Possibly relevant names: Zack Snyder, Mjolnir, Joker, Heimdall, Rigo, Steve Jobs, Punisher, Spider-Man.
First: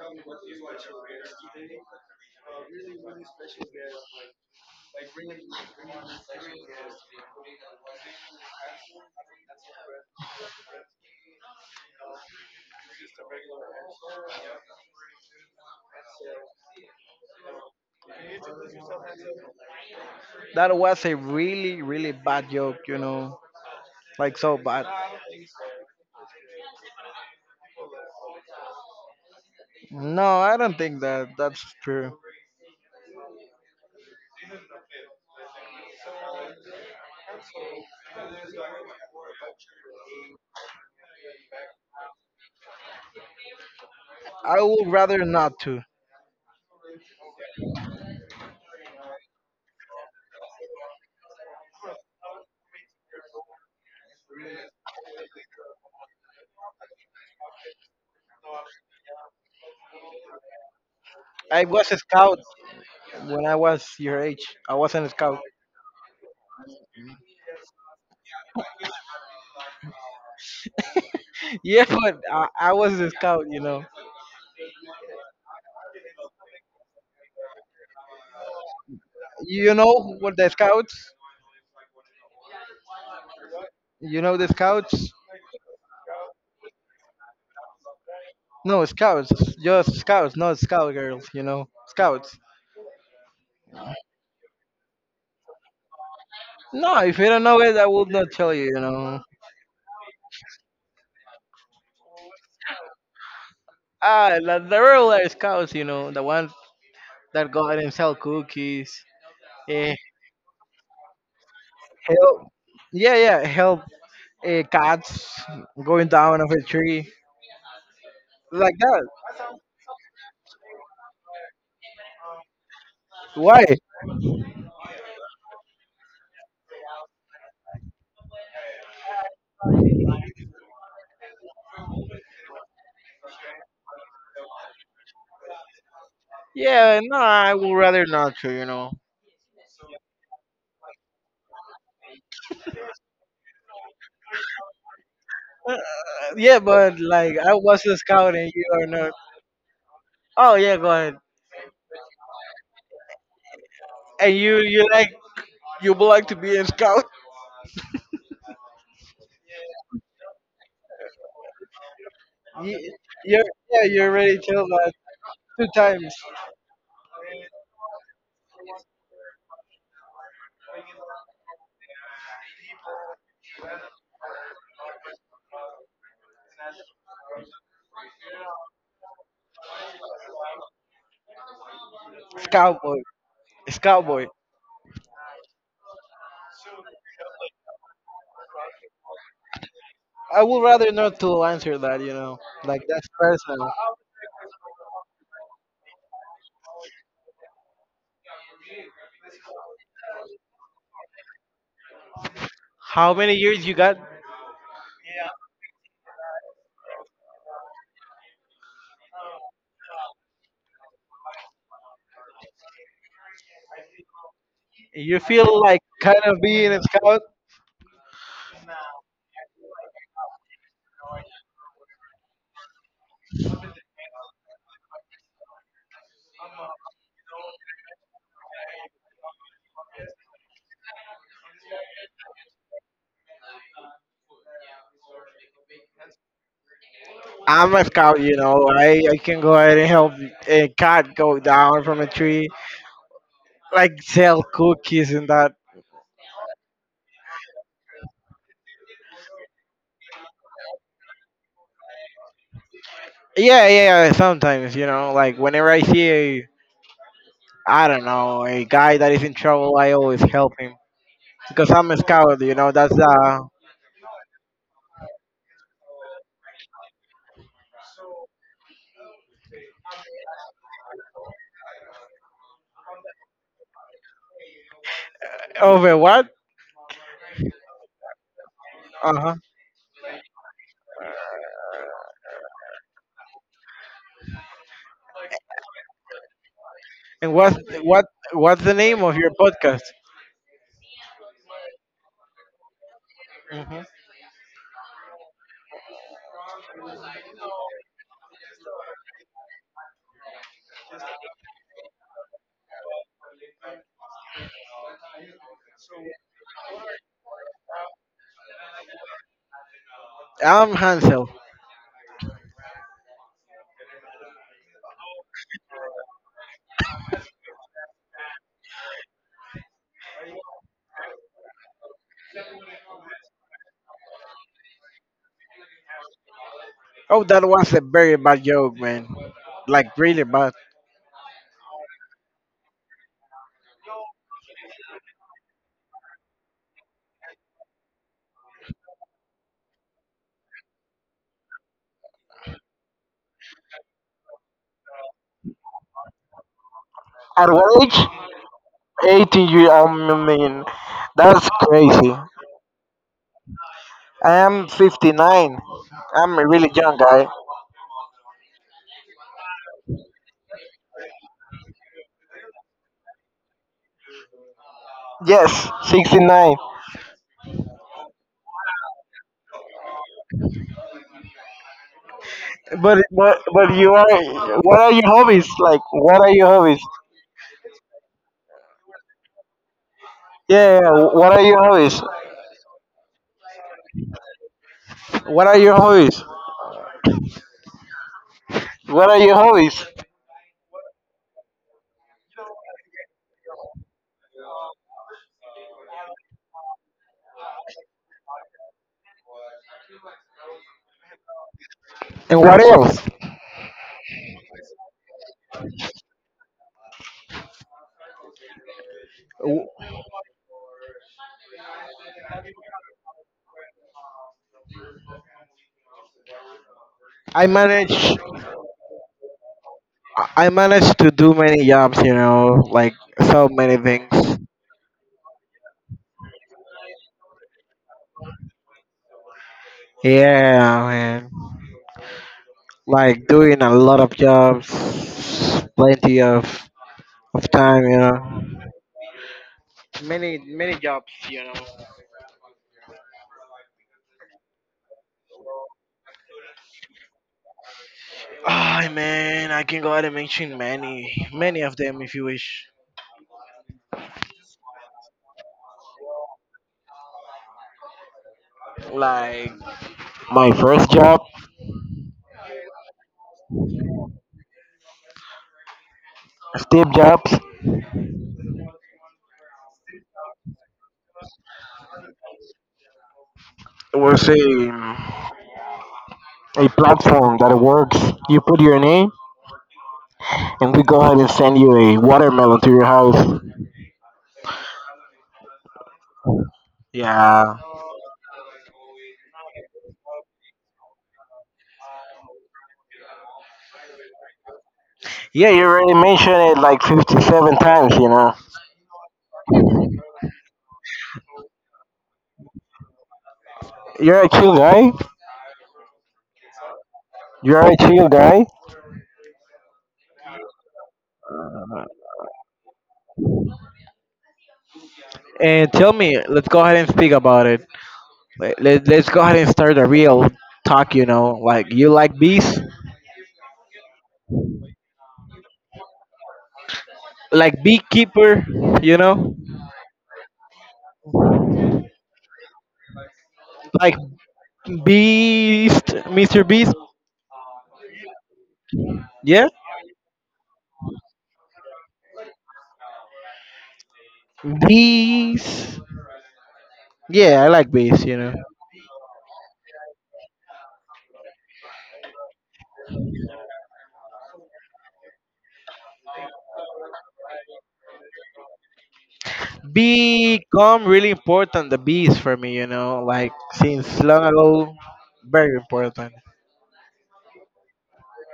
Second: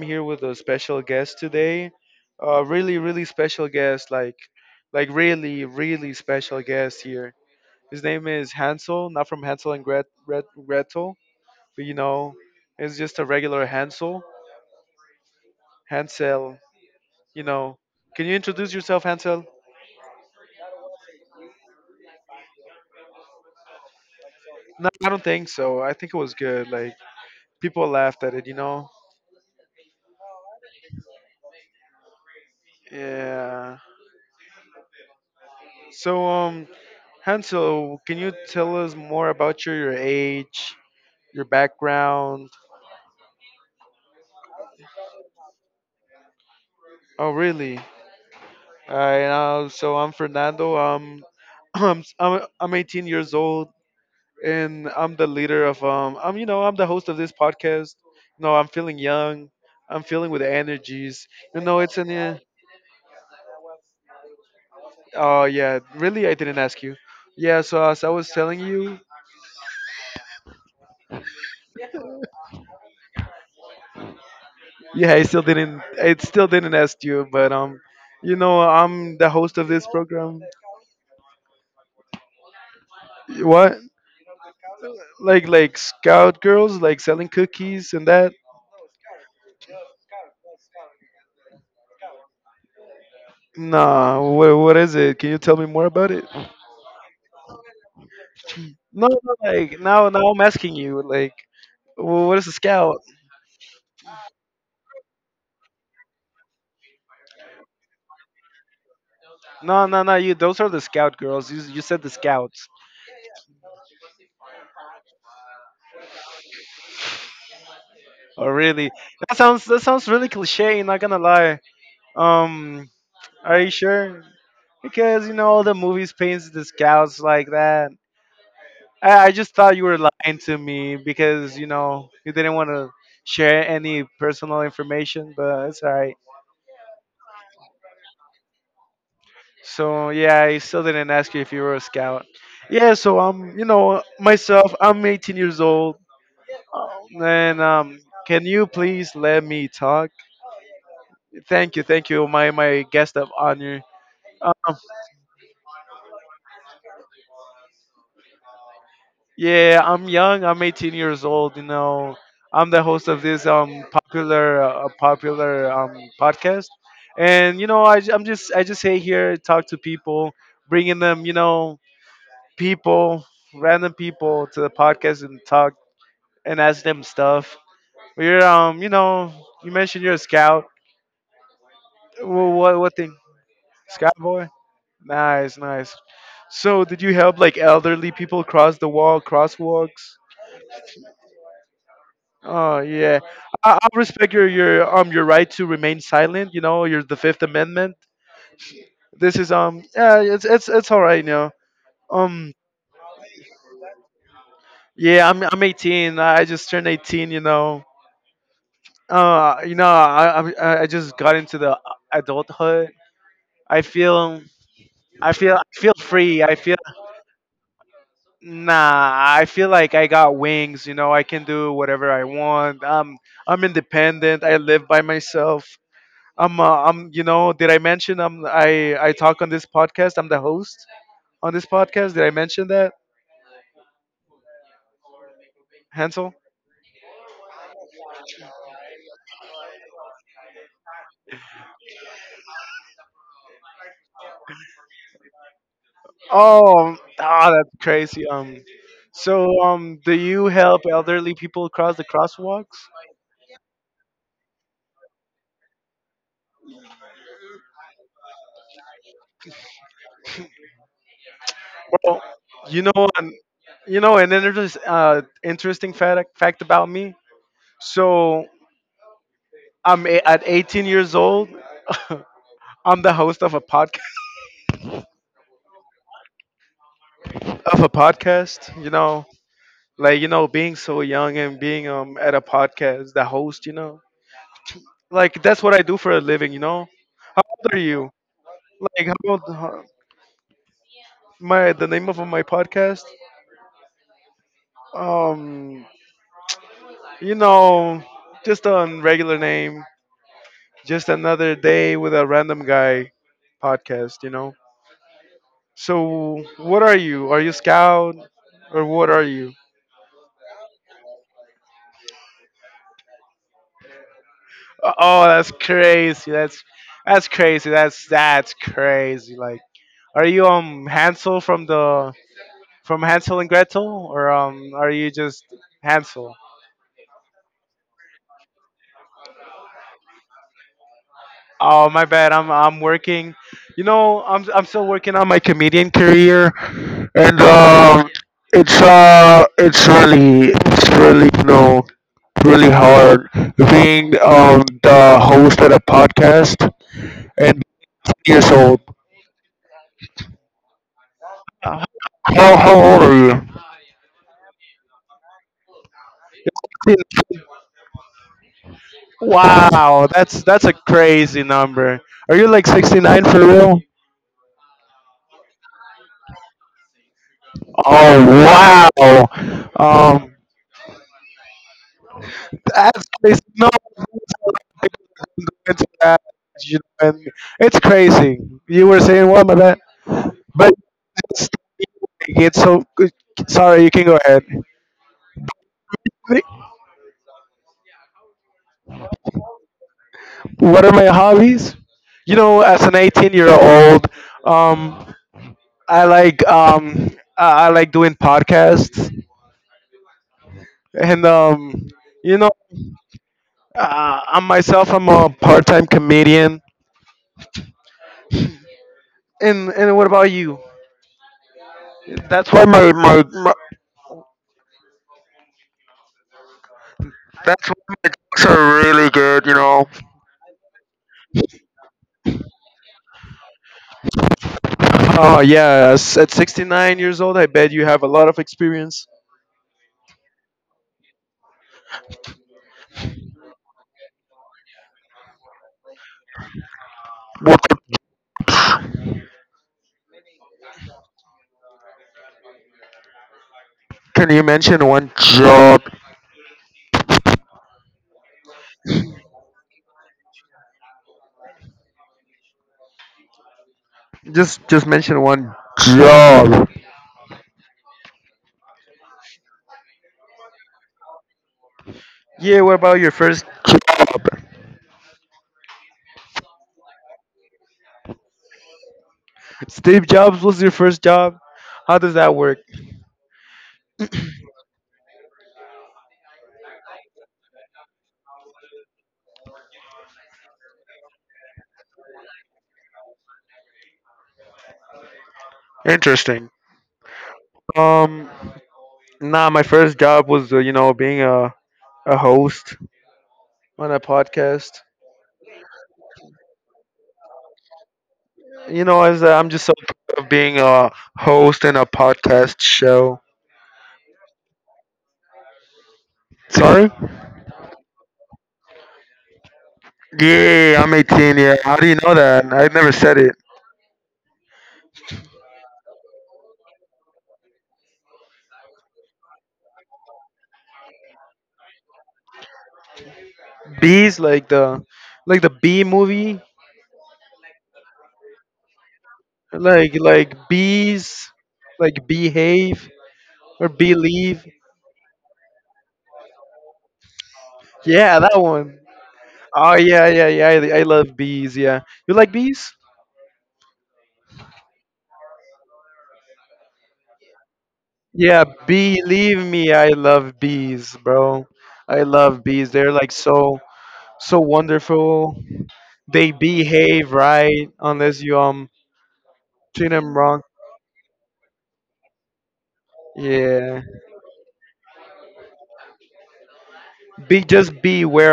And it's it's really, really hard being the host at a podcast and years old. How old are you? Wow, 69 for real? Oh wow, um, that's crazy. No, What are your hobbies? Like, what are your hobbies? Yeah, yeah. What are your hobbies? What are your hobbies? What are your hobbies? that's why my, my, my that's why my jokes are really good. What a job, job. My first job, Steve Jobs, a platform that works. You put your name, and we go ahead and send you a watermelon to your house. Yeah. Yeah, you already mentioned it like 57 times, you know. You're a chill guy. You're a chill guy.